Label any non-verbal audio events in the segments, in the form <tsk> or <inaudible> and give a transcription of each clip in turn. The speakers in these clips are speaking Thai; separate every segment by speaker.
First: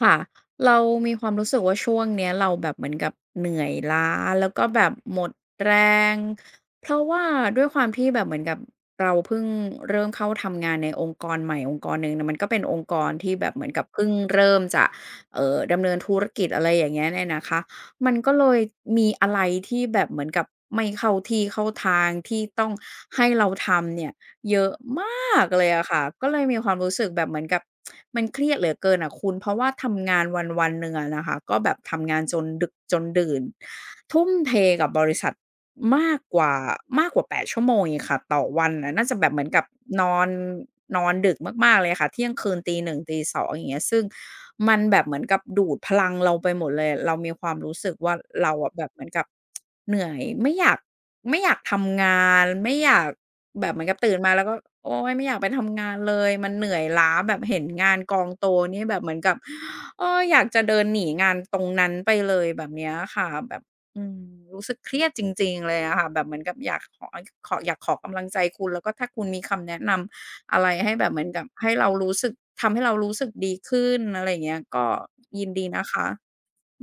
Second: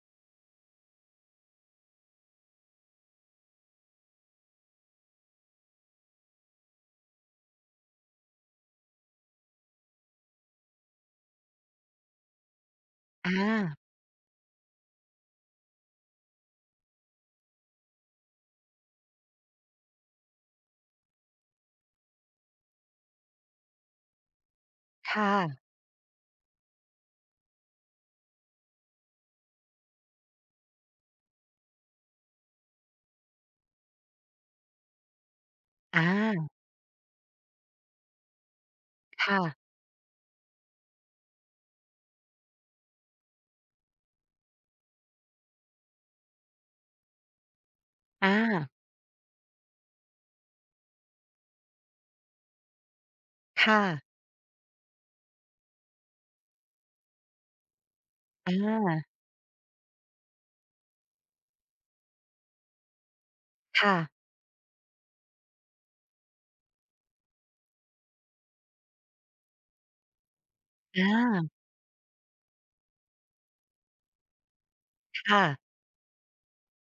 Speaker 1: ค่ะเรามีความรู้สึกว่าช่วงเนี้ยเราแบบเหมือนกับเหนื่อยล้าแล้วก็แบบหมดแรงเพราะว่าด้วยความที่แบบเหมือนกับเราเพิ่งเริ่มเข้าทำงานในองค์กรใหม่องค์กรหนึ่งนะมันก็เป็นองค์กร
Speaker 2: อ
Speaker 1: ที่แบบเหมือนกับ
Speaker 2: า
Speaker 1: เพิ่งเริ่มจะดำเนินธุรกิจอะไรอย่างเงี้ยเนี่ยนะคะมันก็เลยมีอะไรที่แบบเหมือนกับไม่เข้าที่เข้าทางที่ต้องให้เราทำเนี่ย เยอะม
Speaker 2: ค่ะ
Speaker 1: ากเลยอะค่ะก็เลยมีความรู้สึกแบบเหมือนกับ <tsk> มันเครียดเหลือเกินอะคุณเพราะว่าทำงานวันๆหนึ่งอะนะคะก็แบบทำงานจนดึกจนดื่นทุ่มเทกับบริษัท
Speaker 2: อ
Speaker 1: มากก
Speaker 2: า
Speaker 1: ว่ามากกว่า8ชั่วโมงอีกค่ะต่อวันน่ะน่าจะแบบเหมือนกับ
Speaker 2: ค่ะ
Speaker 1: นอนนอนดึกมากๆเลยค่ะเที่ยงคืน01:00 02:00องอย่างเงี้ยซึ่งมันแบบเหมือนกับดูดพลังเราไปหมดเลยเรามีความรู้สึกว่า
Speaker 2: อา
Speaker 1: เราอะแบบเหมือนกับเหนื่อยไม่อยากทำงานไม่อยาก แบบเห
Speaker 2: ค่ะ
Speaker 1: มือนกับตื่นมาแล้วก็โอ๊ยไม่อยากไปทำงานเลยมันเหนื่อยล้าแบบเห็นงานกองโต
Speaker 2: อ
Speaker 1: นี่แบบเห
Speaker 2: า
Speaker 1: มือนกับเอออยากจะเดินหนีงานตรงนั้นไปเลยแบบเนี้ยค่ะแบบ
Speaker 2: ค่ะ
Speaker 1: อืมรู้สึกเครียดจริงๆเลยอะค่ะแบบเหมือนกับอยากขอกำลังใจคุณแล้วก็ถ้าคุณมีคำแนะนำอะไรให้
Speaker 2: อ
Speaker 1: แบบเหมือนกับ
Speaker 2: า
Speaker 1: ให้เรารู้สึกทำให้เรารู้สึกดีขึ้นอะไรอย่างเงี้ยก็
Speaker 2: ค่ะ
Speaker 1: ยินดีนะคะ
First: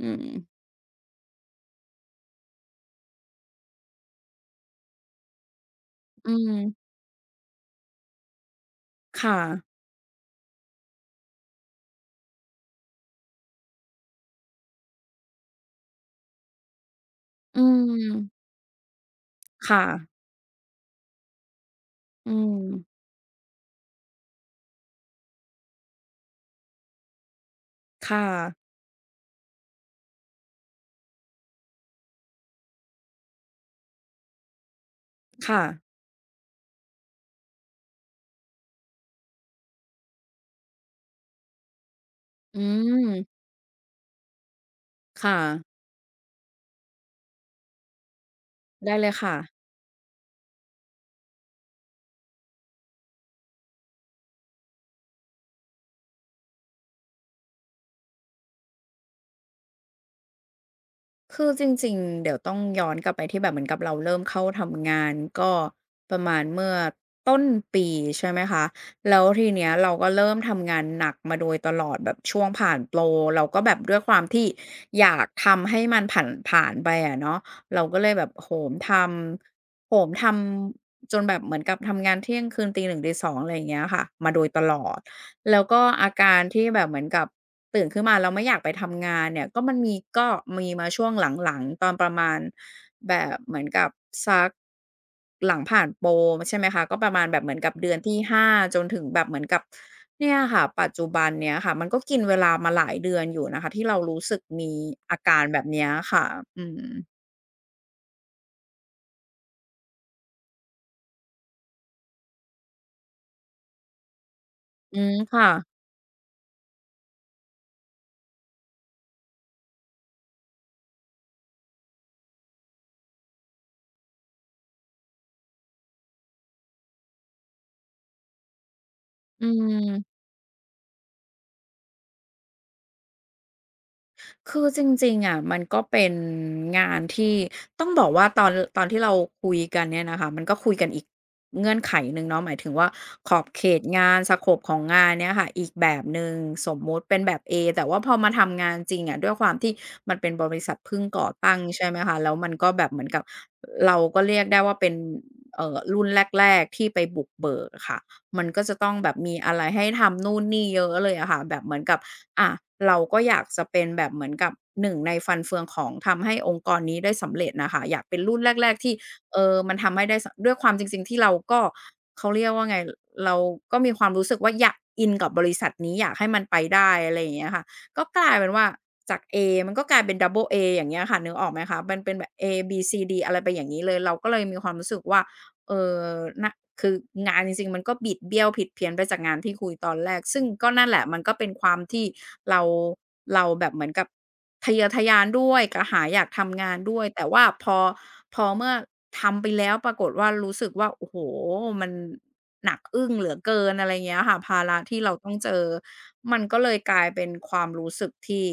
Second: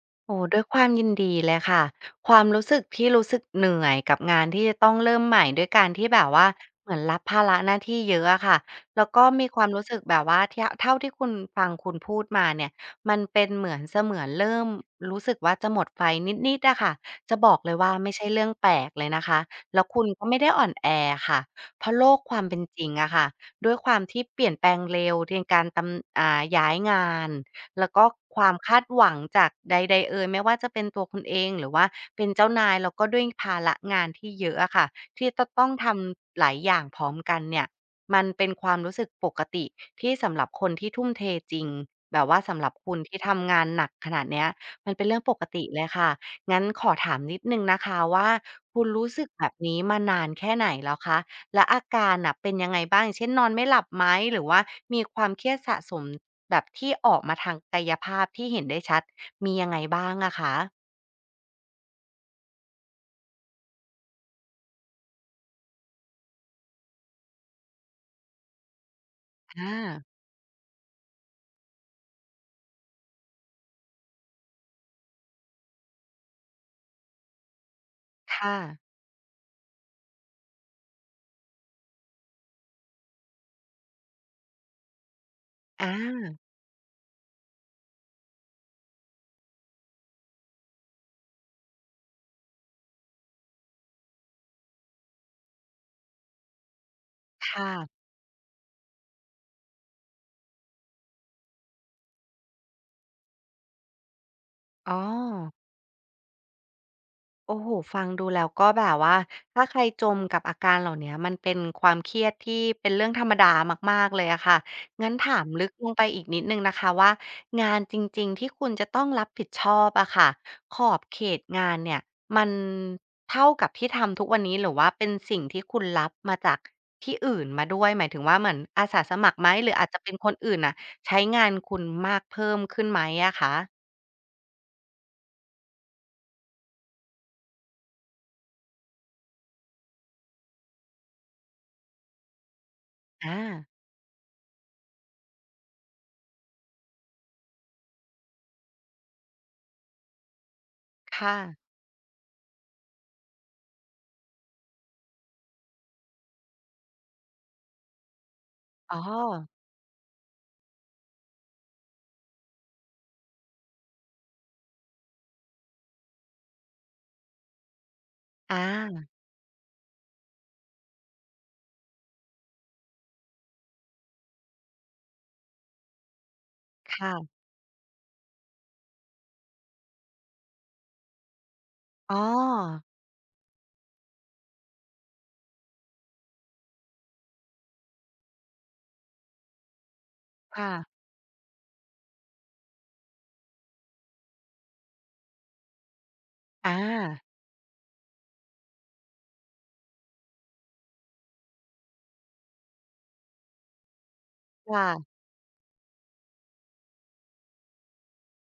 Speaker 1: อืม
Speaker 2: โอ้ด้วยความยินดีเลยค่ะความรู้สึกที่รู้สึกเหนื่อยกับงานที่จะต้องเริ่มใหม่ด้วยการที่แบบ
Speaker 1: อื
Speaker 2: ว่า
Speaker 1: ม
Speaker 2: เหมือนรับภาระหน้าที่เยอะอะค่ะแล้วก็
Speaker 1: ค่ะ
Speaker 2: มีความรู้สึกแบบว่าเท่าที่คุณฟังคุณพูดมาเนี่ยมันเป็นเหมือนเสมือนเริ่มรู้สึกว่าจะหมดไฟนิดๆอะค่ะจะบอ
Speaker 1: อื
Speaker 2: กเลยว่าไม่ใช่เรื่
Speaker 1: ม
Speaker 2: องแปลกเลยนะคะแล้
Speaker 1: ค่ะ
Speaker 2: วคุณก็ไม่ได้อ่อนแอค่ะเพราะโลก
Speaker 1: อื
Speaker 2: ความ
Speaker 1: ม
Speaker 2: เป็นจริงอะค่ะด้วยความที่เปลี่ยนแปลงเร็วเรนการตำย้ายงาน แล้วก็
Speaker 1: ค่
Speaker 2: ความ
Speaker 1: ะ
Speaker 2: คาดหวังจากใดๆเอยไม่ว่าจะเป็นตัวคุณเองหรือว่าเป็นเจ้านายแล้วก็ด้วยภาระงานที่เยอะอะค่ะที่จะ
Speaker 1: ค่ะ
Speaker 2: ต้องทำหลายอย่างพร้อมกันเนี่ยมันเป็นความรู้สึกปกติที่สำหรับคนที่ทุ่มเทจริงแบบว่า
Speaker 1: อื
Speaker 2: สำหรับคุณที่
Speaker 1: ม
Speaker 2: ทำงานหนักขนาดเนี้ยมันเป็นเรื่องป
Speaker 1: ค่ะ
Speaker 2: กติเลยค่ะงั้นขอถามนิดหนึ่งนะคะว่าคุณ
Speaker 1: ได้เล
Speaker 2: รู้
Speaker 1: ย
Speaker 2: สึก
Speaker 1: ค่ะ
Speaker 2: แบบนี้มานานแค่ไหนแล้วคะและอาการน่ะเป็นยังไงบ้างอย่างเช่นนอนไม่หลับไหมหรือว่ามีความเครียดสะสม แบบที่ออกมาทางกายภาพที่เห็นได้ชัดมียังไงบ้างอะคะ
Speaker 1: คือจริงๆเดี๋ยวต้องย้อนกลับไปที่แบบเหมือนกับเราเริ่มเข้าทำงานก็ประมาณเมื่อต้นปีใช่ไหมคะแล้วทีเนี้ยเรา
Speaker 2: อา
Speaker 1: ก็เริ่มทำงานหนักมาโดยตลอดแบบช่วงผ่านโปรเราก็แบบด้วยความที่อยากทำให้มันผ่านไปอะเนาะเราก็เลยแบบโห
Speaker 2: ค่ะ
Speaker 1: มทำโหมทำจนแบบเหมือนกับทำงานเที่ยงคืนตีหนึ่งตีสองอะไรอย่างเงี้ยค่ะมาโดยตลอดแล้วก็
Speaker 2: อ
Speaker 1: อากา
Speaker 2: า
Speaker 1: รที่แบบเหมือนกับ ตื่นขึ้นมาแล้วไม่อยากไปทำงานเนี่ยก็มันมีก็มีมาช่วงหลังๆตอนประมาณแบบเหมือนกับสักหลังผ่านโปรใช่ไหมคะก็ประมาณแบบเหมือนกั
Speaker 2: ค่ะ
Speaker 1: บเดือนที่5จนถึงแบบเหมือนกับเนี่ยค่ะปัจจุบันเนี้ยค่ะมันก็กินเวลามาหลายเดือนอยู่นะคะที่เรารู้สึกมี
Speaker 2: อ๋อ
Speaker 1: อาการแบบเนี้ยค่ะอืม
Speaker 2: โอ้โฮฟังดูแล้วก็แบบว่าถ้าใครจมกับอาการเหล่าเนี้ยมันเป็นความเครียดที่เป็นเรื่องธรรมดามากๆเลยอะค่ะ
Speaker 1: อื
Speaker 2: งั้
Speaker 1: ม
Speaker 2: นถา
Speaker 1: ค่ะ
Speaker 2: มลึกลงไปอีกนิดหนึ่งนะคะว่างานจริงๆที่คุณจะต้องรับผิดชอบอะค่ะขอบเขตงานเนี่ยมันเท่ากับที่ทำทุกวันนี้หรือว่าเป็นสิ่งที่คุณรับมาจากที่อื่นมาด้วยหมายถึงว่าเหมือนอาสาสมัคร
Speaker 1: อื
Speaker 2: ไหมหรืออาจจะเป็น
Speaker 1: ม
Speaker 2: คนอื่นน่ะใช้งานคุณมากเพิ่มขึ้นไหมอะคะ
Speaker 1: คือจริงๆอะมันก็เป็นงานที่ต้องบอกว่าตอนที่เราคุยกันเนี่ยนะคะมันก็คุยกันอีกเงื่อนไขหนึ่งเนาะหมายถึงว่าข
Speaker 2: อา
Speaker 1: อบเขตงานสโกปของงานเนี่ยค่ะอีกแบบหนึ่งสมมุติเป็นแบบ A แต่ว่าพอมาทำงานจริงอะด้วยความที่มันเป็นบริษัทเพิ่งก่อ
Speaker 2: ค่ะ
Speaker 1: ตั้งใช่ไหมคะแล้วมันก็แบบเหมือนกับเราก็เรียกได้ว่าเป็นรุ่นแรกๆที่ไปบุกเบิกอะค่ะมันก็จะต้อ
Speaker 2: อ๋
Speaker 1: ง
Speaker 2: อ
Speaker 1: แบบมีอะไรให้ทำนู่นนี่เยอะเลยอะค่ะแบบเหมือนกับ อ่ะเราก็อยากจะเป็นแบบเหมือนกับหนึ่งในฟันเฟืองของทำให้องค์กรนี้ได้สำเร็จนะคะอยากเป็นรุ่น
Speaker 2: อ
Speaker 1: แรกๆที่
Speaker 2: า
Speaker 1: มันทำให้ได้สด้วยความจริงๆที่เราก็เขาเรียกว่าไงเราก็มีความรู้สึกว่าอยากอินกับบริษัทนี้อยากให้มันไปได้อะไรอย่าง
Speaker 2: ค่ะ
Speaker 1: เงี้ยค่ะก็กลายเป็นว่าจาก A มันก็กลายเป็น Double A อย่างเงี้ยค่ะนึกออกไหมคะมันเป็
Speaker 2: อ๋อ
Speaker 1: นแบบ A B C D อะไรไปอย่างงี้เลยเราก็เลยมีความรู้สึกว่า เออนะคืองานจริงๆ มันก็บิดเบี้ยวผิดเพี้ยนไปจากงานที่คุยตอนแรกซึ่งก็นั่นแห
Speaker 2: ค่ะ
Speaker 1: ละมันก็เป็นความที่เราเราแบบเหมือนกับทะเยอทะยานด้วยกระหายอยากทำงา
Speaker 2: อา
Speaker 1: นด้วยแต่ว่าพอเมื่อทำไปแล้วปรากฏว่ารู้สึกว่าโอ้โหมันหนักอึ้งเหลือเกินอะไรเงี้ยค่ะภาระที่เรา
Speaker 2: ค่ะ
Speaker 1: ต้องเจอมันก็เลยกลายเป็นความรู้สึกที่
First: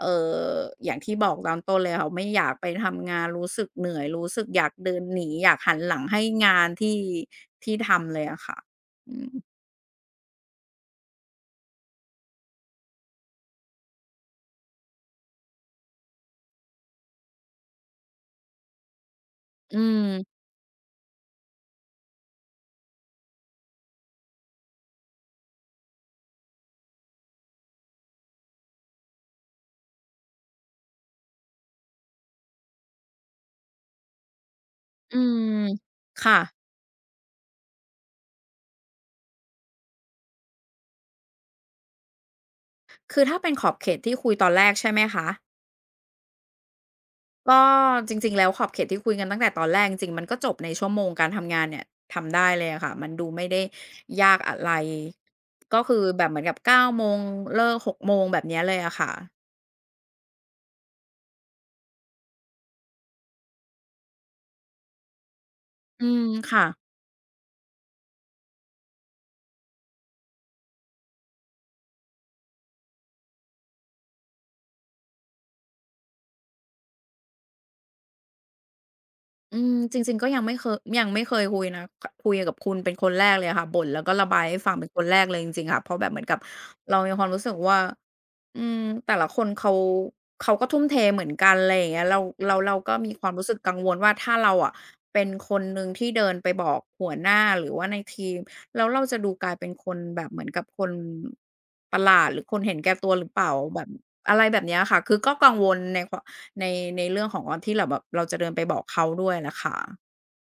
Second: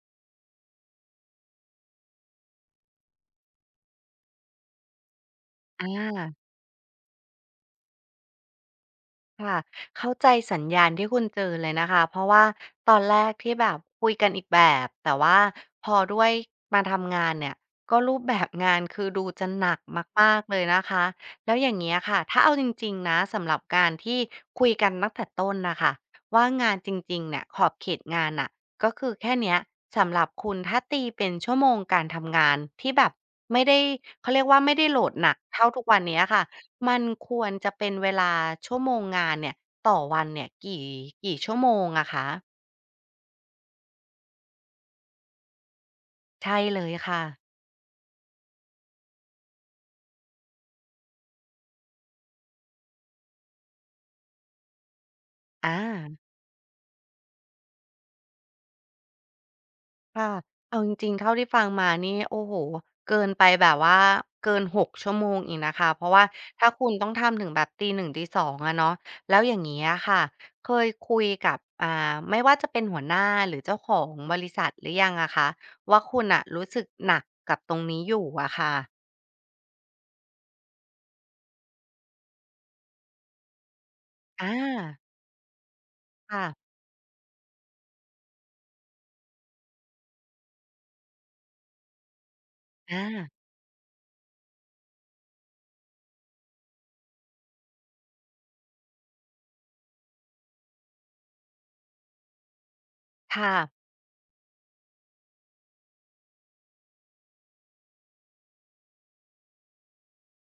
Speaker 1: เอ่ออย่างที่บอกตอนต้นเลยค่ะไม่อยากไปทำงานรู้สึกเหนื่อยรู้สึกอยากเดินหนีอยากหัน
Speaker 2: อ
Speaker 1: หลังให้
Speaker 2: า
Speaker 1: งานที่ทำเลยอะค่ะอืม
Speaker 2: ค่ะเข้าใจสัญญาณที่คุณเจอเลยนะคะเพราะว่าตอนแรกที่แบบคุยกันอีกแบบแต่ว่าพอด้วยมาทำงานเนี่ยก็รูปแบบงานคือดูจะหนั
Speaker 1: อื
Speaker 2: ก
Speaker 1: ม
Speaker 2: มากๆเลยนะคะแล้วอย่างเงี้ยค่ะถ้าเอาจริงๆนะสำหรับการที่คุยกันตั้งแต่ต้นนะคะว่างานจริงๆเนี่ยขอบเขตงานน่ะก็คือแค่เนี้ยสำหรับคุณถ้าตีเป็นชั่วโมงการทำงานที่แบบไม่ได้เขาเรียกว่าไม่ได้โหลด
Speaker 1: อื
Speaker 2: หนัก
Speaker 1: ม
Speaker 2: เท่าทุกวันเนี้ย
Speaker 1: ค่ะ
Speaker 2: ค่ะ มันควรจะเป็นเวลาชั่วโมงงานเนี่ยต่อวันเนี่ยกี่ชั่วโมงอะคะ
Speaker 1: คือถ้าเป็นขอบเขตที่คุยตอนแรกใช่ไหมคะ
Speaker 2: ใช่เลยค่ะ
Speaker 1: ก็จริงๆแล้วขอบเขตที่คุยกันตั้งแต่ตอนแรกจริงๆมันก็จบในชั่วโมงการทำงานเนี่ยทำได้เลยอะค่ะมันดูไม่ได้ยากอะไร
Speaker 2: อา
Speaker 1: ก็คือแบบเหมือนกับเก้าโมงเลิกหกโมงแบบเนี้ยเลยอะค่ะ
Speaker 2: ค่ะเอาจริงๆเท่าที่ฟังมานี่โอ้โฮเกินไปแบบว่าเกิน6ชั่วโมงอีกนะคะเพ
Speaker 1: อื
Speaker 2: ราะ
Speaker 1: ม
Speaker 2: ว่า
Speaker 1: ค่ะ
Speaker 2: ถ้าคุณต้องทำถึงแบบตี1ตี2องอะเนาะแล้วอย่างงี้อะค่ะเคยคุยกับไม่ว่าจะเป็นหัวหน้าหรือเจ้าของบริษัทหรือยังอะคะว่าคุณน่ะรู้สึกหนักกับตรงนี้อยู่อะค่ะ
Speaker 1: อืมจริงๆก็ยังไม่เคยคุยนะคคุยกับคุณเป็นคนแรกเลยอะค่ะบ่นแล้วก็ระบาย
Speaker 2: อ
Speaker 1: ให้ฟังเป็นค
Speaker 2: า
Speaker 1: นแรกเลยจริงๆค่ะเพราะแบบเหมือนกับ
Speaker 2: ค่ะ
Speaker 1: เรามีความรู้สึกว่าอืมแต่ละคนเขาก็ทุ่มเทเหมือนกันไรอย่างเงี้ยเราก็
Speaker 2: อา
Speaker 1: มีความรู้สึกกังวลว่าถ้าเราอะเป็นคนหนึ่งที่เดินไปบอกหัวหน้าหรือว่าในทีมแล้วเราจะดูกลายเป็นคนแบบเหมือนกับคนประหลาดหรือคนเห็นแก่ตัวหรือเปล่า
Speaker 2: ค่ะ
Speaker 1: แบบอะไรแบบเนี้ยค่ะคือก็กังวลในควา ในในเรื่องของว่าที่เราแบบเราจะเดินไปบอกเขาด้วยน่ะค่ะ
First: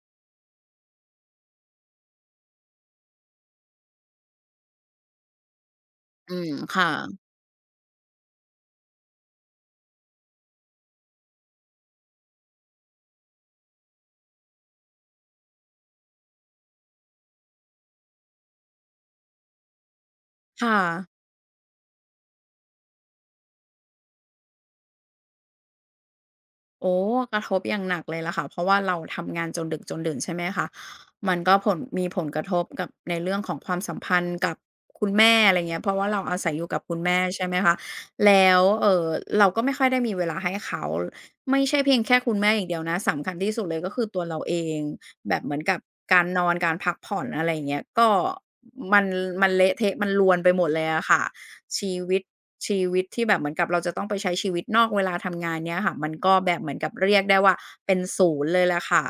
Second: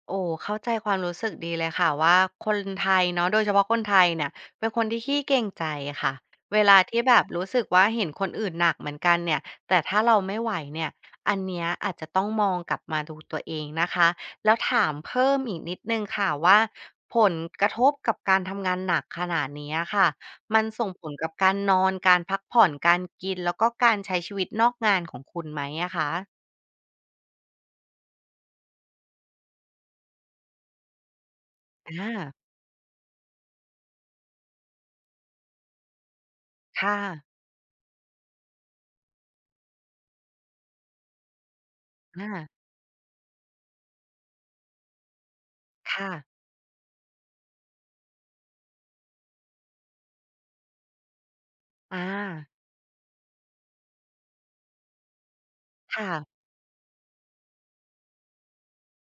Speaker 2: โอ้เข้าใจความรู้สึกดีเลยค่ะว่าคนไทยเนาะโดยเฉพาะคนไทยเนี่ยเป็นคนที่ขี้เกรงใจค่ะ
Speaker 1: อืม
Speaker 2: เวลา
Speaker 1: ค่ะ
Speaker 2: ที่แบบรู้สึกว่าเห็นคนอื่นหนักเหมือนกันเนี่ยแต่ถ้าเราไม่ไหวเนี่ยอันเนี้ยอาจจะต้องมองกลับมาดูตัวเองนะคะแล้วถามเพิ่มอีกนิดหนึ่งค่ะว่าผลกระทบกับการทำงานหนักขนาดนี้อะค่ะมัน
Speaker 1: ค่ะ
Speaker 2: ส่งผลกับการนอนการพักผ่อนการกินแล้วก็การใช้ชีวิตนอกงานของคุณไหมอะคะ
Speaker 1: โอ้กระทบอย่างหนักเลยล่ะค่ะเพราะว่าเราทำงานจนดึกจนดื่นใช่ไหมคะมันก็ผลมีผล
Speaker 2: อา
Speaker 1: กระทบกับในเรื่องของความสัมพันธ์กับคุณแม่อะไรเงี้ยเพราะว่าเราอาศัยอยู่กับคุ
Speaker 2: ค่ะ
Speaker 1: ณแม่ใช่ไหมคะแล้วเราก็ไม่ค่อยได้มีเวลาให้เขาไม่ใช่เพียงแค่คุณ
Speaker 2: อา
Speaker 1: แม่อย่างเดียวนะสำคัญที่สุดเลยก็คือตัวเราเองแบบเหมือนกับ
Speaker 2: ค่ะ
Speaker 1: การนอนการพักผ่อนอะไรอย่างเงี้ยก็มันมันเละเทะมันรวนไปหมดเลยอะค่ะ ชี
Speaker 2: อ
Speaker 1: วิต
Speaker 2: า
Speaker 1: ชีวิตที่แบบเหมือนกับเราจะต้องไปใช้ชีวิตนอกเวลาทำงานเนี่ยค่ะมั
Speaker 2: ค่ะ
Speaker 1: นก็แบบเหมือนกับเรียกได้ว่าเป็นศูนย์เลยแหละค่ะ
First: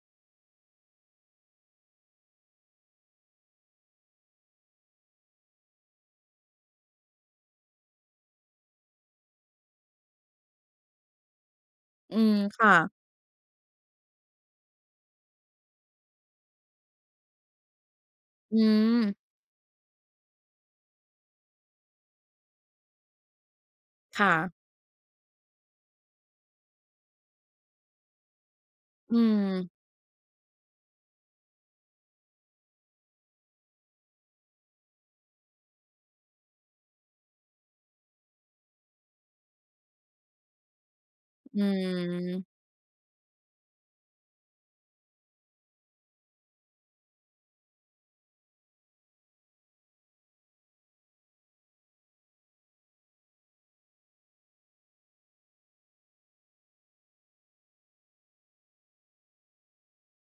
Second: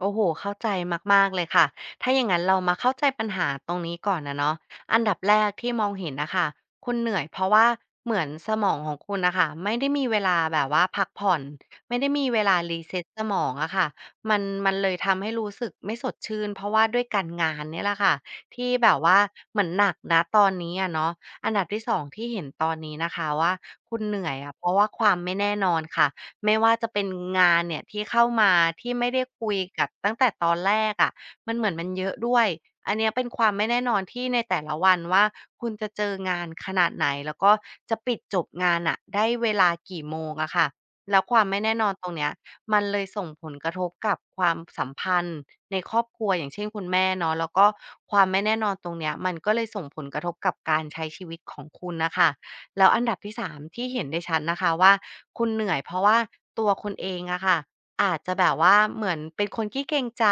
Speaker 2: โอ้โฮเข้าใจมากๆเลยค่ะถ้าอย่างงั้นเรามาเข้าใจปัญหาตรงนี้ก่อนอะเนาะอันดับแรกที่มองเห็นน่ะค่ะคุณเหนื่อยเพราะว่าเหมือนสมองของคุณน่ะค่ะไม่ได้มีเวลาแบบว่าพักผ่อนไม่ได้
Speaker 1: อื
Speaker 2: มี
Speaker 1: ม
Speaker 2: เวลา
Speaker 1: ค่ะ
Speaker 2: reset สมองอะค่ะมันเลยทำให้รู้สึกไม่สดชื่นเพราะว่าด้วยการงานเนี่ยแหละค่ะ
Speaker 1: อื
Speaker 2: ที่แบบ
Speaker 1: ม
Speaker 2: ว่าเหมือนหนักณตอนนี้อะเนาะอันดับที่สองที่เห็นตอนนี้นะคะว่าคุณเหนื่
Speaker 1: ค่ะ
Speaker 2: อยอะเพราะว่าความไม่แน่นอนค่ะ ไม่ว่าจะเป็นงานเนี่ยที่เข้ามาที่ไม่
Speaker 1: อื
Speaker 2: ได้
Speaker 1: ม
Speaker 2: คุยกับตั้งแต่ตอนแรกอะมันเหมือนมันเยอะด้วยอันเนี้ยเป็นความไม่แน่นอนที่ในแต่ละวันว่าคุณจะเจองานขนาดไหนแล้วก็จะปิดจบงานน่ะได้เวลากี่โมงอะค่ะแล้วความ
Speaker 1: อื
Speaker 2: ไม่แน่นอนตรงเนี้ย
Speaker 1: ม
Speaker 2: มันเลยส่งผลกระทบกับความสัมพันธ์ในครอบครัวอย่างเช่นคุณแม่เนาะแล้วก็ความไม่แน่นอนตรงเนี้ยมันก็เลยส่งผลกระทบกับการใช้ชีวิตของคุณน่ะค่ะแล้วอันดับที่สามที่เห็นได้ชัดนะคะว่า คุณเหนื่อยเพราะว่าตัวคุณเองอะค่ะอาจจะแบบว่าเหมือนเป็นคนขี้เกรงใจ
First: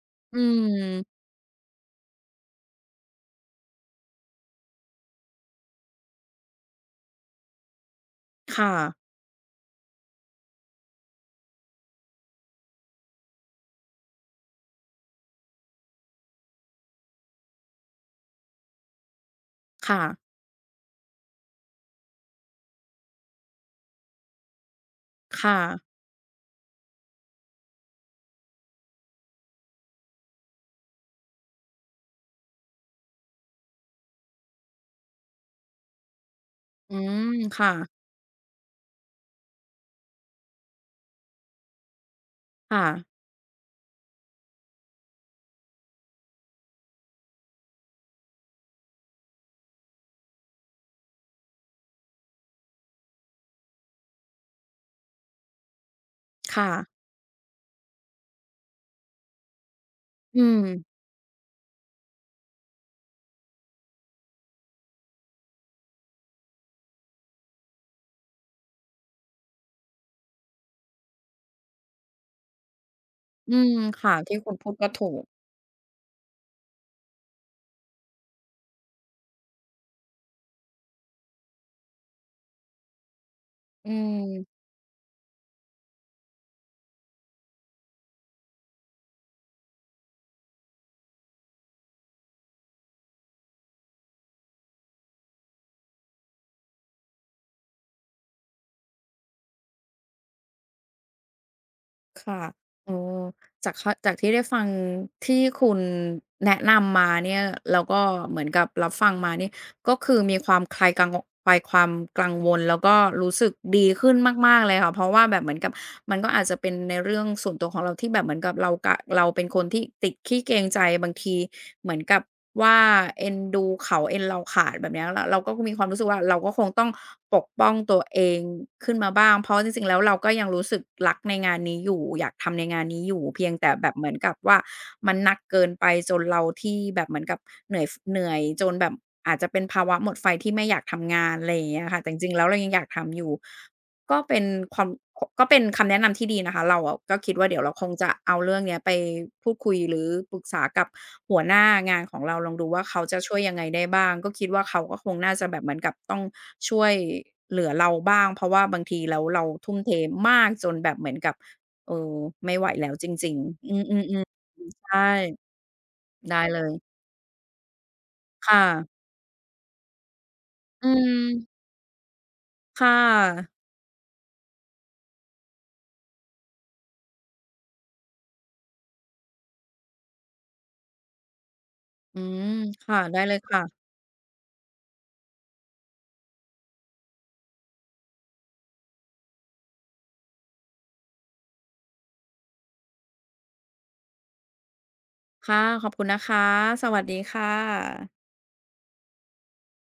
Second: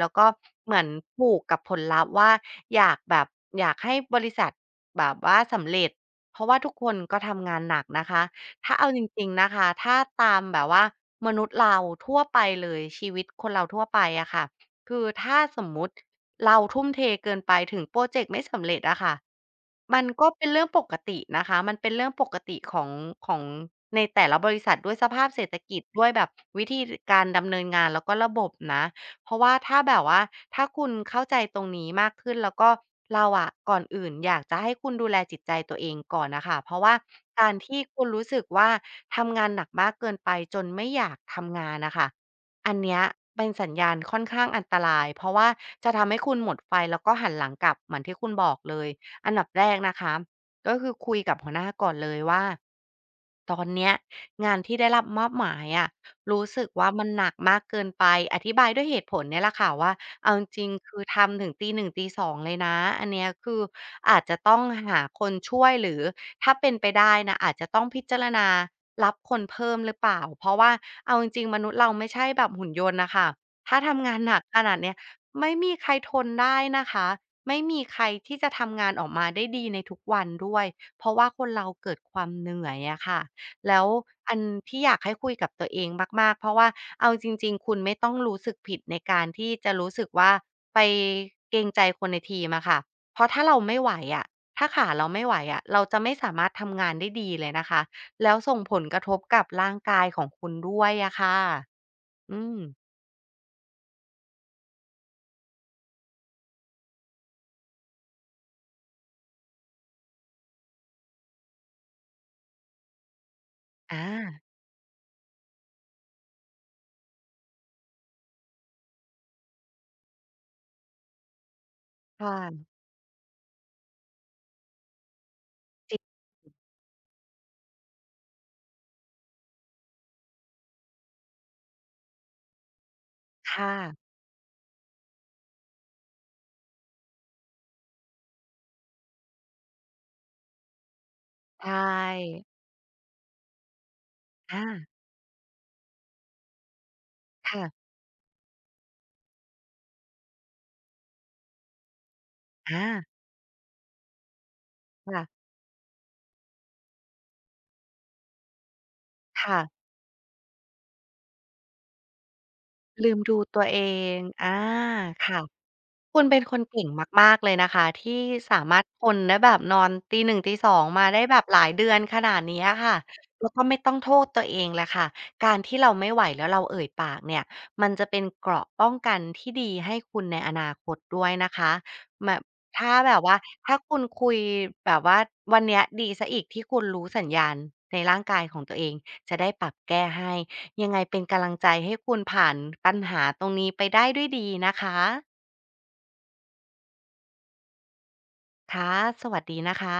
Speaker 2: แล้วก็
Speaker 1: อื
Speaker 2: เหมือน
Speaker 1: ม
Speaker 2: ผูกกับผลลัพธ์ว่าอยากแบบอยากให้บริษัทแบบว่าสำเร็จเพราะว่าทุกคนก็ทำงานหนักนะคะ
Speaker 1: ค่ะ
Speaker 2: ถ้าเอาจริงๆนะคะถ้าตามแบบว่ามนุษย์เราทั่วไปเลยชีวิตคนเราทั่วไปอะค่ะคือถ้าสมมุติ เราทุ่มเทเกินไปถึงโพรเจกต์ไม่สำเร็จอะค่ะ
Speaker 1: ค่ะ
Speaker 2: มันก็เป็นเรื่องปกตินะคะมันเป็นเรื่องปกติของของในแต่ละบริษัทด้วยสภาพเศรษฐ
Speaker 1: ค่ะ
Speaker 2: กิจด้วยแบบวิธีการดำเนินงานแล้วก็ระบบนะเพราะว่าถ้าแบบว่าถ้าคุณเข้าใจตรงนี้มากขึ้นแล้วก็เราอะก่อนอื่นอยากจะให้คุณดูแลจิตใจตัวเองก่อนน่ะค่ะเพราะ
Speaker 1: อื
Speaker 2: ว่า
Speaker 1: ม
Speaker 2: การ
Speaker 1: ค่ะ
Speaker 2: ที่คุณรู้สึกว่าทำงานหนักมากเกินไปจนไม่อยากทำงานน่ะค่ะ อัน
Speaker 1: ค่ะ
Speaker 2: เนี้ยเป็นสัญญาณค่อนข้างอันตรายเพราะว่าจะทำให้คุณหมดไฟแล้วก็หันหลังกลับเหมือนที่คุณบอกเลยอันดับแรกนะคะก็คือคุยกับหัวหน้าก่อนเลยว่าตอนเนี้ยงานที่ได้รับมอบหมายอะรู้สึ
Speaker 1: ค่ะ
Speaker 2: กว่ามันหนักมากเกินไปอธิบายด้วยเหตุผลเนี่ยแหละค่ะว่าเอาจ
Speaker 1: อื
Speaker 2: ริงๆคื
Speaker 1: ม
Speaker 2: อทำถึงตีหนึ่งตีสองเลยนะอันเนี้ยคืออาจจะต้องหาคนช่วยหรือถ้าเป็นไปได้นะอาจจะต้องพิจารณารับคนเพิ่มหรือเปล่าเพราะว่า เอาจริงๆมนุษย์เราไม่ใช่แบบหุ่นยนต์น่ะค่ะ
Speaker 1: อืม
Speaker 2: ถ้าทำ
Speaker 1: ค่ะ
Speaker 2: งานห
Speaker 1: ที่
Speaker 2: นัก
Speaker 1: คุณ
Speaker 2: ข
Speaker 1: พูด
Speaker 2: นาด
Speaker 1: ก็
Speaker 2: เนี้ย
Speaker 1: ถูก
Speaker 2: ไม่มีใครทนได้นะคะไม่มีใครที่จะทำงานออกมาได้ดีในทุกวันด้วยเพราะว่าคนเราเกิดความเหนื่อยอะค่ะแล้ว
Speaker 1: อื
Speaker 2: อัน
Speaker 1: ม
Speaker 2: ที่อยากให้คุยกับตัวเองมากๆเพราะว่าเอาจริงๆคุณไม่ต้องรู้สึกผิดในการที่จะรู้สึกว่าไปเกรงใจคนในทีมอะค่ะเพราะถ้าเราไม่ไหวอะถ้าขาเราไม่ไหวอะเราจะไม่สามารถทำงานได้ดีเลยนะคะ แล้วส่งผลกระทบกับร่างกายของคุณด้วยอะค่ะ
Speaker 1: ค่ะ
Speaker 2: อืม
Speaker 1: เออจากคจากที่ได้ฟังที่คุณแนะนำมาเนี่ยแล้วก็เหมือนกับรับฟังมานี่ ก็คือมีความคลายกังวคลายความกังวลแล้วก็รู้สึกดีขึ้น
Speaker 2: อา
Speaker 1: มากๆเลยค่ะเพราะว่าแบบเหมือนกับมันก็อาจจะเป็นในเรื่องส่วนตัวของเราที่แบบเหมือนกับเรากะเราเป็นคนที่ติดขี้เกรงใจบางทีเหมือนกับ
Speaker 2: ค่ะ
Speaker 1: ว่าเอ็นดูเขาเอ็นเราขาดแบบเนี้ยเราก็มีความรู้สึกว่าเราก็คงต้องปกป้องตัวเองขึ้นมาบ้างเพราะจริงๆแล้วเราก็ยังรู้สึกรักในงานนี้อยู่อยากทำในงานนี้อยู่เพียงแต่
Speaker 2: ค่ะ
Speaker 1: แบบเหมือนกับว่ามันหนักเกินไปจนเราที่แบบเหมือนกับเหนื่อยฟเหนื่อยจนแบบ อาจจะเป็นภาวะหมดไฟที่ไม่อยากทำงานอะไรอย่าง
Speaker 2: ใช่
Speaker 1: เงี้ยค่ะแต่จริงๆแล้วเรายังอยากทำอยู่ก็เป็น
Speaker 2: อา
Speaker 1: ความขก็เป็นคำแนะนำที่ดีนะคะเราอะก็คิดว่าเดี๋ยว
Speaker 2: ค่ะ
Speaker 1: เราคงจะเอาเรื่องเนี้ยไปพูดคุยหรือปรึกษากับหัวหน้างานของเราลองดูว่าเขา
Speaker 2: อา
Speaker 1: จะช่วยยังไงได้บ้างก็คิดว่าเขาก็คงน่าจะ
Speaker 2: ค่ะ
Speaker 1: แบบเหมือนกับต้องช่วยเหลือเราบ้างเพราะว่าบางทีแล้วเรา
Speaker 2: ค่ะ
Speaker 1: ทุ่มเทมากจนแบบเหมือนกับเออไม่ไหวแล้วจ
Speaker 2: ลืม
Speaker 1: ริง
Speaker 2: ดูตัว
Speaker 1: ๆอื
Speaker 2: เอง
Speaker 1: มๆ
Speaker 2: อา
Speaker 1: ๆใช่
Speaker 2: ค่ะ คุณเป็
Speaker 1: ได้
Speaker 2: นค
Speaker 1: เล
Speaker 2: น
Speaker 1: ย
Speaker 2: เก่งมากๆเลยนะคะที่
Speaker 1: ค
Speaker 2: สามารถ
Speaker 1: ่ะ
Speaker 2: ทนแด้แบบนอนตีหนึ่งตีสอง
Speaker 1: อื
Speaker 2: มาได้แบบห
Speaker 1: ม
Speaker 2: ลายเดือนขนาดเนี้ย
Speaker 1: ค่ะ
Speaker 2: ค่ะแล้วก็ไม่ต้องโทษตัวเองแหละค่ะการที่เราไม่ไหวแล้วเราเอ่ยปากเนี่ยมันจะเป็นเกราะป้องกันที่ดีให้คุณในอนาคตด้วยนะคะ
Speaker 1: อื
Speaker 2: แบบ
Speaker 1: ม
Speaker 2: ถ้า
Speaker 1: ค่ะ
Speaker 2: แบ
Speaker 1: ได้
Speaker 2: บ
Speaker 1: เล
Speaker 2: ว่า
Speaker 1: ย
Speaker 2: ถ้า
Speaker 1: ค่ะ
Speaker 2: คุณคุยแบบว่าวันเนี้ยดีเสียอีกที่คุณรู้สัญญาณในร่างกายของตัวเองจะได้ปรับแก้ให้ยังไงเป็นกำลังใจให้คุณผ่านปัญหาตรงนี้ไปได้ด้วยดีนะคะ
Speaker 1: ค่ะ ขอบคุณนะคะ สวัสดีค่ะ
Speaker 2: ค่ะสวัสดีนะคะ